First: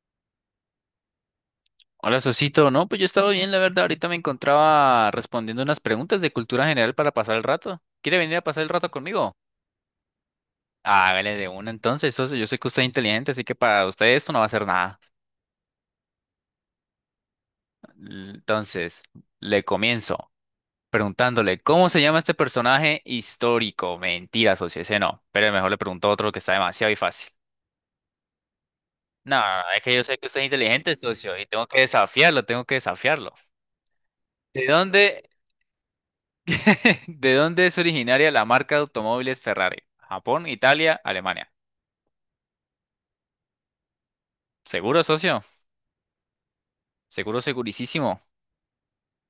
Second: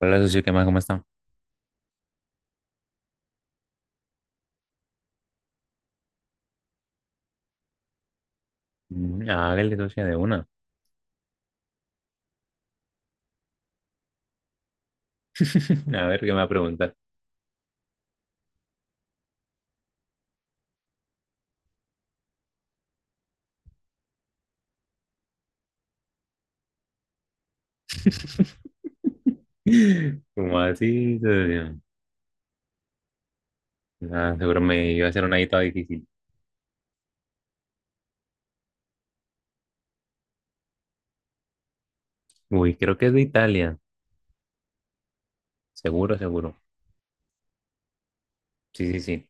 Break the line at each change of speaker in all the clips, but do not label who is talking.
Hola, socio, ¿qué más? ¿Cómo está?
Hola, Sosito. No, pues yo estaba bien, la verdad. Ahorita me encontraba respondiendo unas preguntas de cultura general para pasar el rato. ¿Quiere venir a pasar el rato
Mm.
conmigo?
Hágale, socio, de una.
Hágale de una entonces, socio. Yo sé que usted es inteligente, así que para usted esto no va a ser nada.
A ver, ¿qué me va a preguntar?
Entonces, le comienzo preguntándole, ¿cómo se llama este personaje histórico? Mentira, socio, ese no. Pero mejor le pregunto otro que está demasiado y fácil. No, no, no, es que yo sé que usted es
¿Cómo
inteligente,
así,
socio, y tengo
socio?
que desafiarlo, tengo que desafiarlo.
Ah, seguro
¿De
me iba a hacer
dónde
una ahí toda difícil.
¿De dónde es originaria la marca de automóviles Ferrari? Japón, Italia, Alemania.
Uy, creo que es de Italia.
¿Seguro, socio?
Seguro, seguro.
Seguro, segurísimo.
Sí, sí, sí.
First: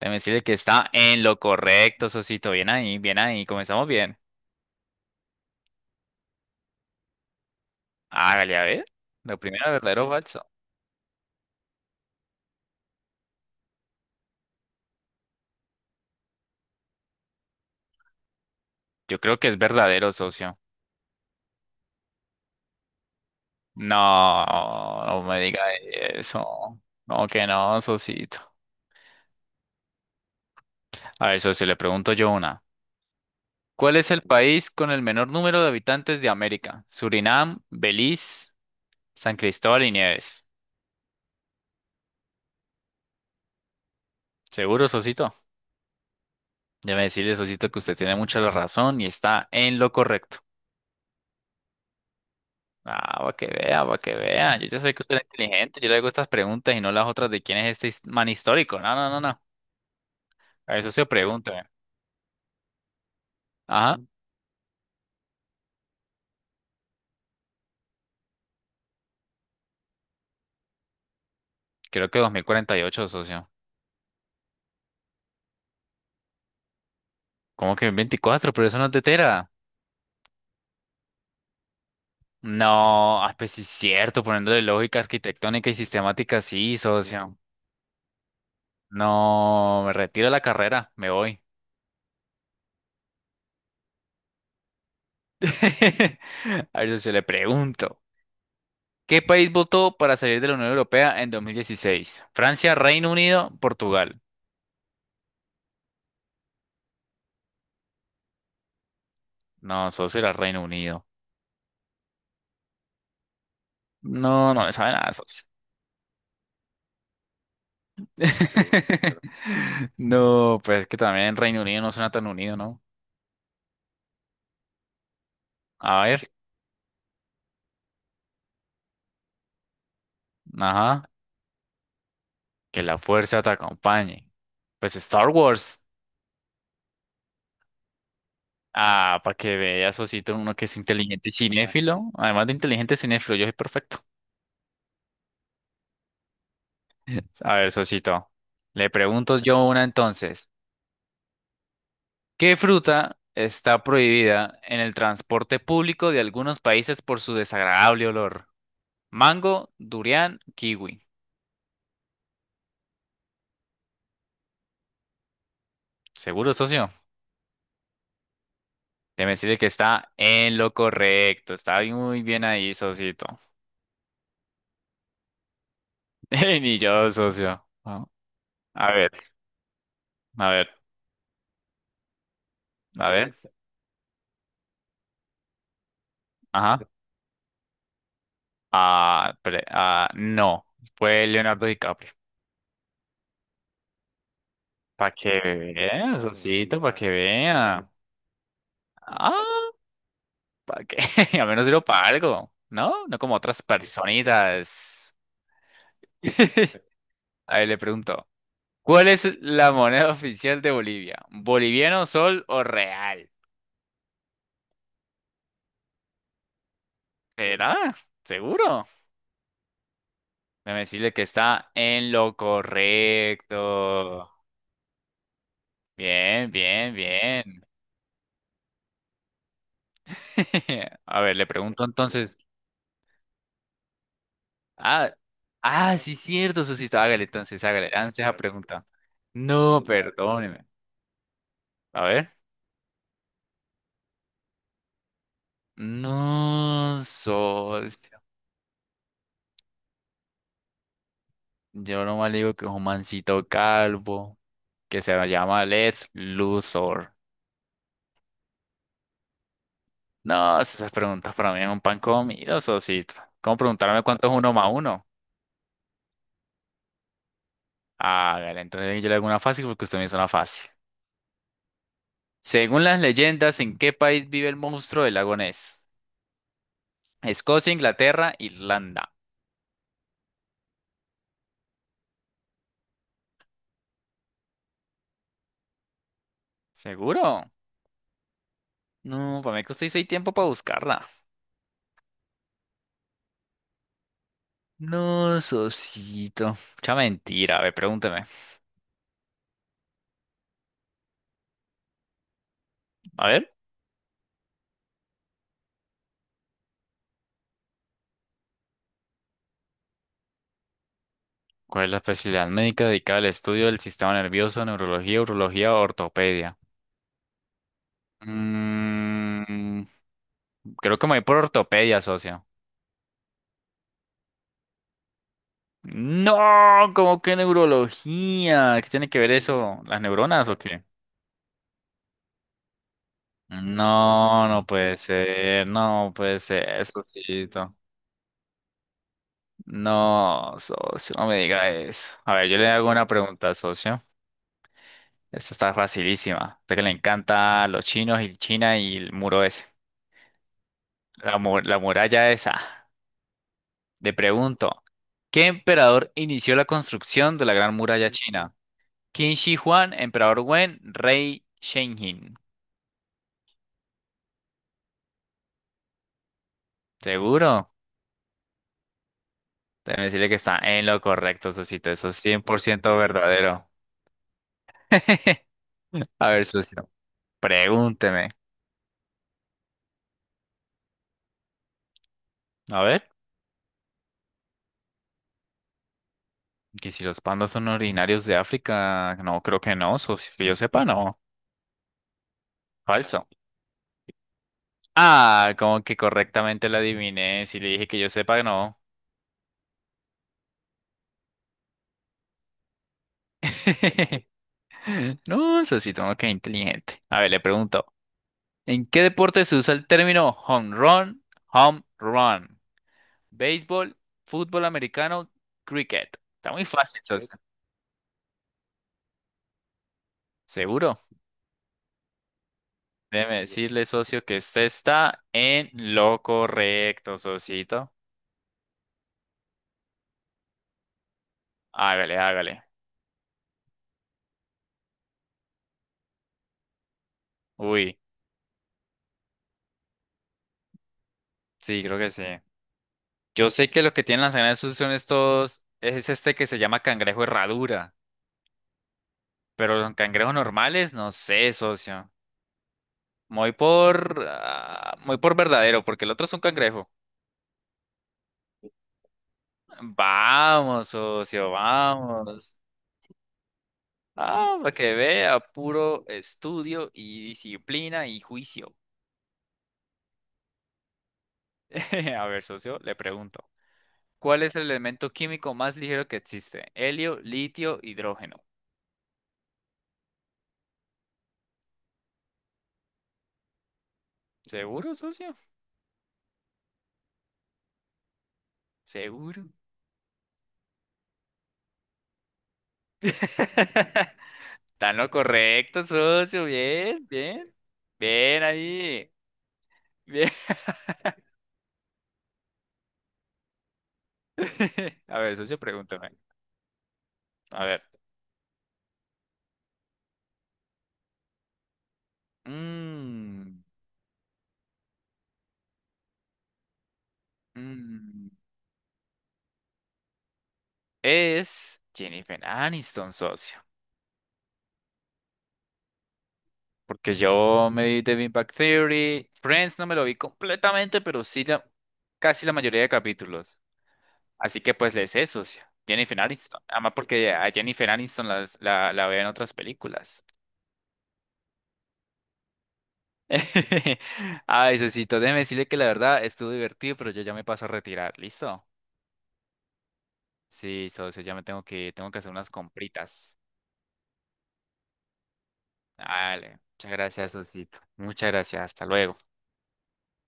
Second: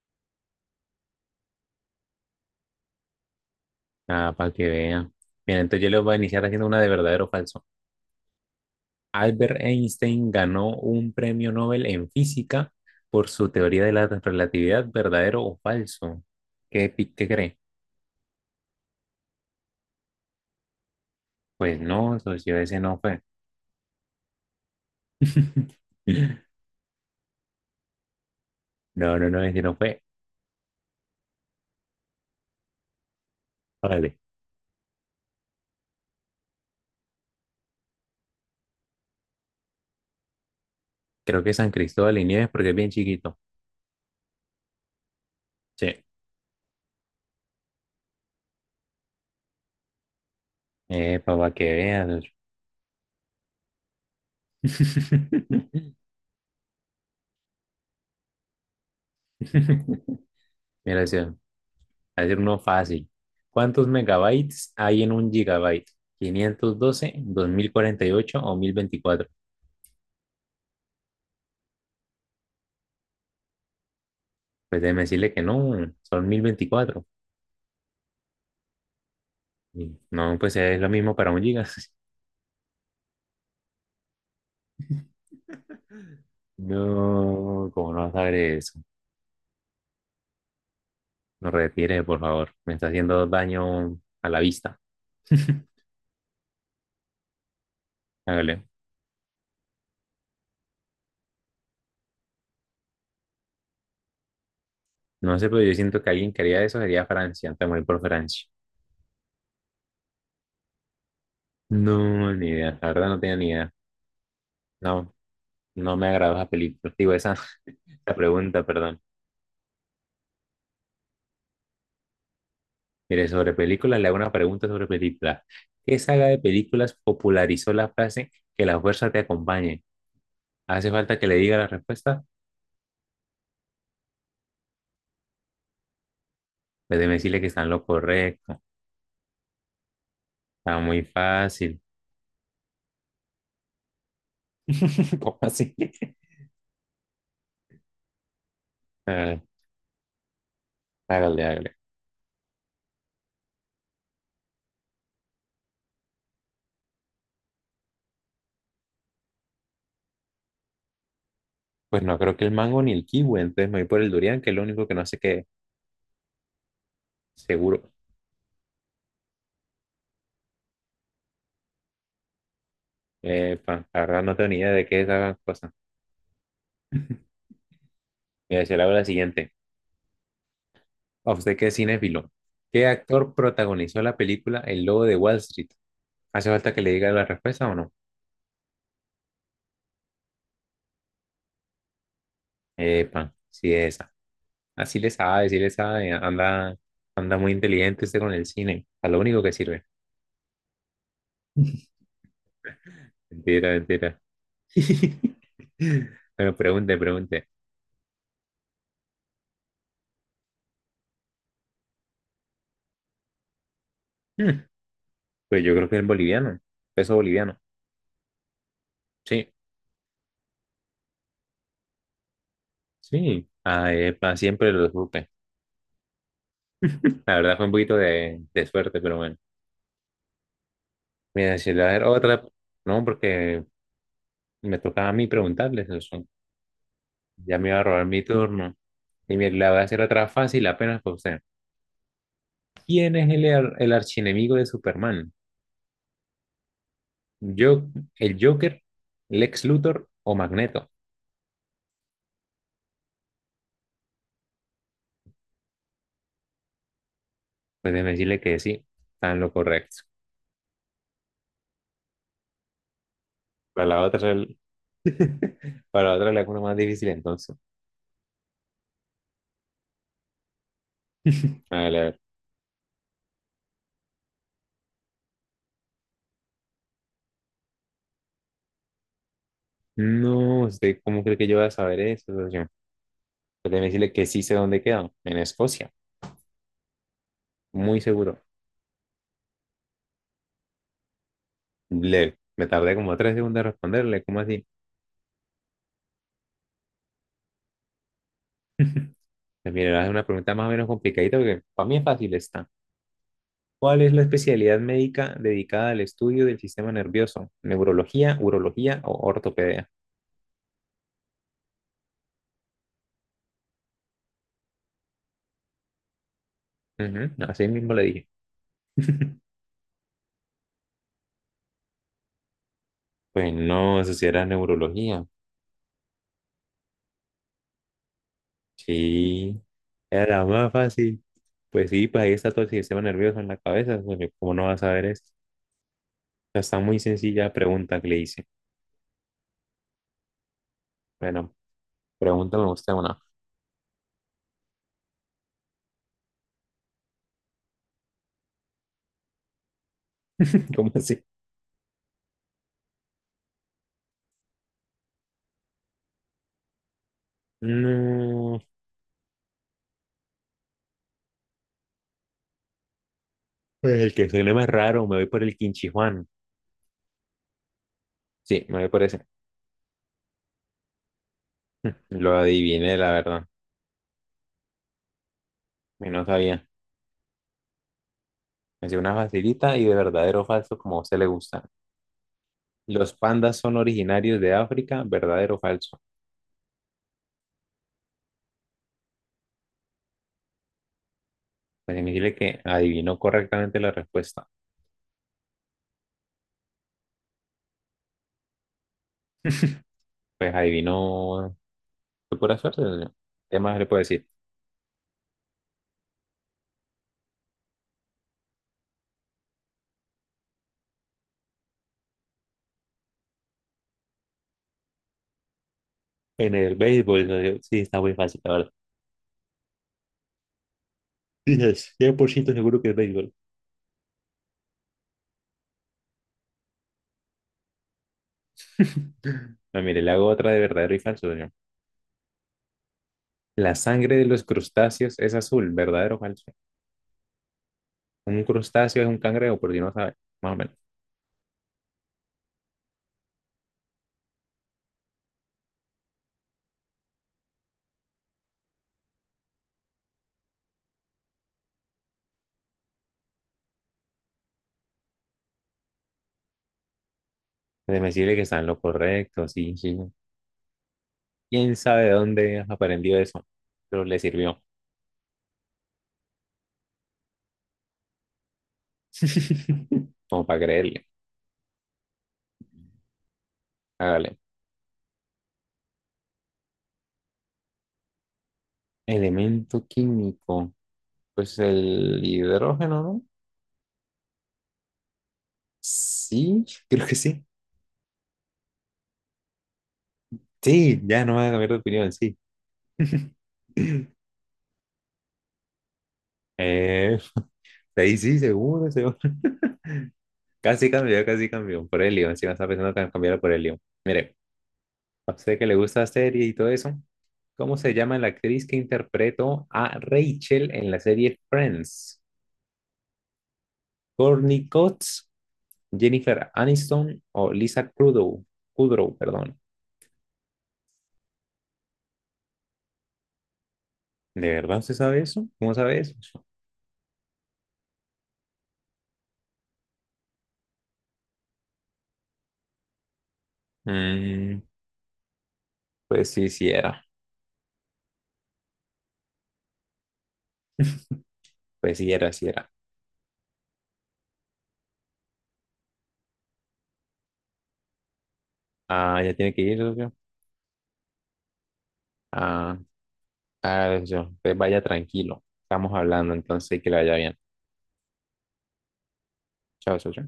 Déjeme decirle que está en lo correcto, socito. Bien ahí, bien ahí. Comenzamos bien.
Ah, para que vea. Bien, entonces yo les voy a iniciar haciendo una de verdadero o falso.
Hágale a ver. Lo
Albert
primero, verdadero o
Einstein
falso.
ganó un premio Nobel en física por su teoría de la relatividad, ¿verdadero o falso? ¿Qué, qué cree?
Yo creo que es verdadero, socio.
Pues no, socio, ese no fue.
No, no me diga eso. No, que no, socito.
No, no, no, ese no fue.
A ver, socio, le pregunto yo una. ¿Cuál es
Vale.
el país con el menor número de habitantes de América? Surinam, Belice, San Cristóbal y Nieves.
Creo que San Cristóbal y Nieves porque es bien chiquito.
Seguro, Sosito.
Sí.
Déjame decirle, Sosito, que usted tiene mucha la razón y está en lo correcto.
Para que veas.
Ah, va que vea, va que vea. Yo ya sé que usted es inteligente. Yo le hago estas preguntas y no las otras de quién es este man histórico. No, no, no, no. A eso se
Mira, sí, voy
pregunta.
a decir uno fácil. ¿Cuántos
Ajá.
megabytes hay en un gigabyte? ¿512, 2048 o 1024?
Creo que 2048, socio.
Pues déjeme decirle que no, son 1024.
¿Cómo que 24? Pero eso no es de Tera.
Y no, pues es lo mismo para un giga.
No, pues sí es cierto. Poniéndole lógica arquitectónica y sistemática, sí, socio.
¿No, como no sabré eso?
No, me retiro de la carrera. Me voy.
No retire, por favor. Me está haciendo daño a la vista.
A ver, socio, le pregunto.
Hágale.
¿Qué país votó para salir de la Unión Europea en 2016? Francia, Reino Unido, Portugal.
No sé, pero yo siento que alguien que haría eso sería Francia, te morir por Francia.
No, socio, era Reino Unido.
No, ni idea, la verdad no tenía ni idea.
No, no me sabe
No,
nada, socio.
no me agradó esa película, digo, esa, esa pregunta, perdón.
No, pues es que también Reino Unido no suena tan unido, ¿no?
Mire, sobre películas, le hago una pregunta sobre películas. ¿Qué
A
saga
ver,
de películas popularizó la frase que la fuerza te acompañe? ¿Hace
ajá,
falta que le diga la respuesta?
que la fuerza te acompañe. Pues Star Wars.
Pues déjeme decirle que está en lo correcto.
Ah, para que veas, socito, uno que es
Está muy
inteligente y
fácil.
cinéfilo. Además de inteligente cinéfilo, yo soy perfecto.
¿Cómo así?
A ver, socito, le pregunto
Ah,
yo una entonces.
hágale, hágale.
¿Qué fruta está prohibida en el transporte público de algunos países por su desagradable olor? Mango, durián, kiwi.
Pues no creo que el mango ni el kiwi, entonces me voy por el durian, que es lo único que no sé qué, es.
Seguro, socio.
Seguro.
Déjeme decirle que está en lo correcto. Está muy bien ahí, socito.
Epa, la verdad no tengo ni idea de qué es esa cosa.
Ni yo, socio. Ah,
Me decía la
a
la
ver,
siguiente.
a ver,
¿A usted qué, es cinéfilo? ¿Qué
a
actor
ver.
protagonizó la película El Lobo de Wall Street? ¿Hace falta
Ajá.
que le diga la respuesta o no?
No. Fue Leonardo DiCaprio.
Epa, sí es esa. Así le
Para que
sabe, sí le sabe.
vea,
Anda,
socito, para que
anda muy
vea.
inteligente usted con el cine. A lo único que
Ah.
sirve.
¿Para qué? Al menos sirvo para algo, ¿no? No como otras
Mentira, mentira.
personitas.
Bueno, pregunte, pregunte.
A ver, le pregunto, ¿cuál es la moneda oficial de Bolivia? ¿Boliviano, sol o real?
Hmm, pues yo creo que es boliviano. Peso boliviano.
¿Será? ¿Seguro?
Sí,
Déjame decirle que está en lo
sí. Ah,
correcto.
epa, siempre lo supe.
Bien, bien,
La verdad
bien.
fue un poquito de suerte, pero bueno.
A ver,
Voy
le
a decirle
pregunto
a ver
entonces.
otra, no, porque me tocaba a
Ah,
mí preguntarles
ah, sí,
eso.
cierto, Susito. Hágale
Ya
entonces,
me iba a
hágale,
robar mi
lance esa
turno.
pregunta.
Y mire, le voy a
No,
hacer otra fácil
perdóneme.
apenas para usted.
A ver.
¿Quién es el archienemigo de Superman?
No,
¿Yo,
socio.
el Joker, Lex Luthor o Magneto?
Yo nomás le digo que es un mancito calvo, que se llama Let's Luthor.
Pues déjeme decirle que sí, están lo correcto.
No, esas preguntas para mí es un pan comido, socito. ¿Cómo
Para la
preguntarme cuánto
otra,
es uno
el-
más uno?
Para la otra le hago una más difícil entonces.
Hágale, entonces yo le hago una fácil porque usted me hizo una fácil.
A ver, a ver.
Según las leyendas, ¿en qué país vive el monstruo del lago Ness? Escocia, Inglaterra, Irlanda.
No, ¿usted cómo cree que yo voy a saber eso, socio? Pues déjeme decirle que sí sé dónde queda: en Escocia.
¿Seguro?
Muy seguro.
No, para mí que usted hizo ahí tiempo para buscarla.
Le, me tardé como 3 segundos en responderle. ¿Cómo así?
No, socito. Mucha mentira. A ver, pregúnteme.
Pues mira, es una pregunta más o menos complicadita porque para mí es fácil esta.
A ver.
¿Cuál es la especialidad médica dedicada al estudio del sistema nervioso? ¿Neurología, urología o ortopedia?
¿Cuál es la especialidad médica dedicada al estudio del sistema nervioso, neurología, urología o ortopedia?
Ujú, así mismo le dije.
Mm, Creo que me voy por ortopedia, socio.
Pues no, eso sí era neurología.
No, ¿cómo que neurología? ¿Qué tiene que ver
Sí,
eso? ¿Las
era la
neuronas o
más
qué?
fácil. Pues sí, pues ahí está todo el sistema nervioso en la cabeza, pues.
No,
¿Cómo no
no
vas a
puede
ver eso? O
ser, no puede
sea, está
ser,
muy sencilla la
socito.
pregunta que le hice.
No, socio, no me
Bueno,
diga eso. A ver, yo
pregúntame
le hago
usted
una
una.
pregunta, socio. Esta está facilísima. A usted que le encanta los chinos y China y el muro ese.
¿Cómo así?
La, la muralla esa. Te pregunto, ¿qué emperador inició la construcción de la Gran Muralla China?
No,
¿Qin Shi Huang, Emperador Wen, Rey Shenjin?
el que suene más raro, me voy por el Quinchi Juan.
¿Seguro?
Sí, me voy por ese.
Déjame decirle que está en lo correcto, Sosito. Eso es
Lo
cien por
adiviné,
ciento
la verdad.
verdadero.
Y no
A ver,
sabía.
socio, pregúnteme.
Me hacía una facilita y de verdadero o falso, como a usted le gusta.
A ver,
Los pandas son originarios de África, ¿verdadero o falso?
que si los pandas son originarios de África, no, creo que no, socio, que yo sepa, no.
Pues significa que adivinó
Falso.
correctamente la respuesta.
Ah, como que correctamente la adiviné. Si le dije que yo sepa, no.
Pues adivinó. Fue pura suerte, ¿no? ¿Qué más le puedo decir?
No, Sosito, no, qué inteligente. A ver, le pregunto. ¿En qué deporte se usa el término home run, home run? Béisbol, fútbol americano, cricket. Está
En
muy
el
fácil,
béisbol, ¿no?
socio.
Sí, está muy fácil, la verdad.
¿Seguro?
Dices, 100% seguro que es béisbol.
Déjeme decirle, socio, que usted está en lo correcto, socito.
No, mire, le hago otra de verdadero y falso, ¿no?
Hágale, hágale.
La sangre de los crustáceos es azul, ¿verdadero o falso?
Uy,
Un crustáceo es un cangrejo, por si no sabe, más o menos.
sí, creo que sí. Yo sé que los que tienen las sus son estos, es este que se llama cangrejo herradura, pero los cangrejos normales, no sé, socio. Muy por verdadero, porque el otro es un cangrejo.
Déjeme decirle que está en lo correcto, sí, sí.
Vamos, socio,
¿Quién sabe de
vamos.
dónde has aprendido eso? Pero le
Ah,
sirvió.
para que vea, puro estudio y disciplina y juicio.
Como para creerle.
A ver, socio, le pregunto.
Hágale.
¿Cuál es el elemento químico más ligero que existe? Helio, litio, hidrógeno.
Elemento químico. Pues el hidrógeno, ¿no?
¿Seguro, socio?
Sí, creo que sí.
Seguro.
Sí, ya no va a cambiar de opinión, sí.
Está en lo correcto, socio. Bien,
Eh,
bien.
ahí sí,
Bien
seguro,
ahí.
seguro.
Bien.
Casi cambió, casi cambió. Por helio, encima estaba pensando que cambiara por helio. Mire,
A
a
ver,
usted
socio,
que le gusta la
pregúntame.
serie y todo eso,
A
¿cómo
ver.
se llama la actriz que interpretó a Rachel en la serie Friends?
Mm,
¿Courtney Cox, Jennifer Aniston o Lisa
mm.
Kudrow? Kudrow, perdón.
Es Jennifer Aniston, socio.
¿De verdad usted sabe eso? ¿Cómo sabe eso?
Porque yo me vi The Big Bang Theory. Friends no me lo vi completamente, pero sí casi la mayoría de capítulos.
Mm,
Así que pues le sé, socio. Jennifer
pues sí,
Aniston.
sí
Además
era.
porque a Jennifer Aniston la veo en otras películas.
Pues sí era, sí era.
Ay, socito, déjeme decirle que la verdad estuvo divertido, pero yo ya me paso a retirar. ¿Listo?
Ah, ya tiene que ir, socio.
Sí, socio, ya me tengo que hacer unas
Ah,
compritas.
ah, socio. Pues vaya tranquilo. Estamos hablando,
Dale,
entonces que
muchas
le vaya
gracias,
bien.
Osito. Muchas gracias, hasta luego.
Chao, socio.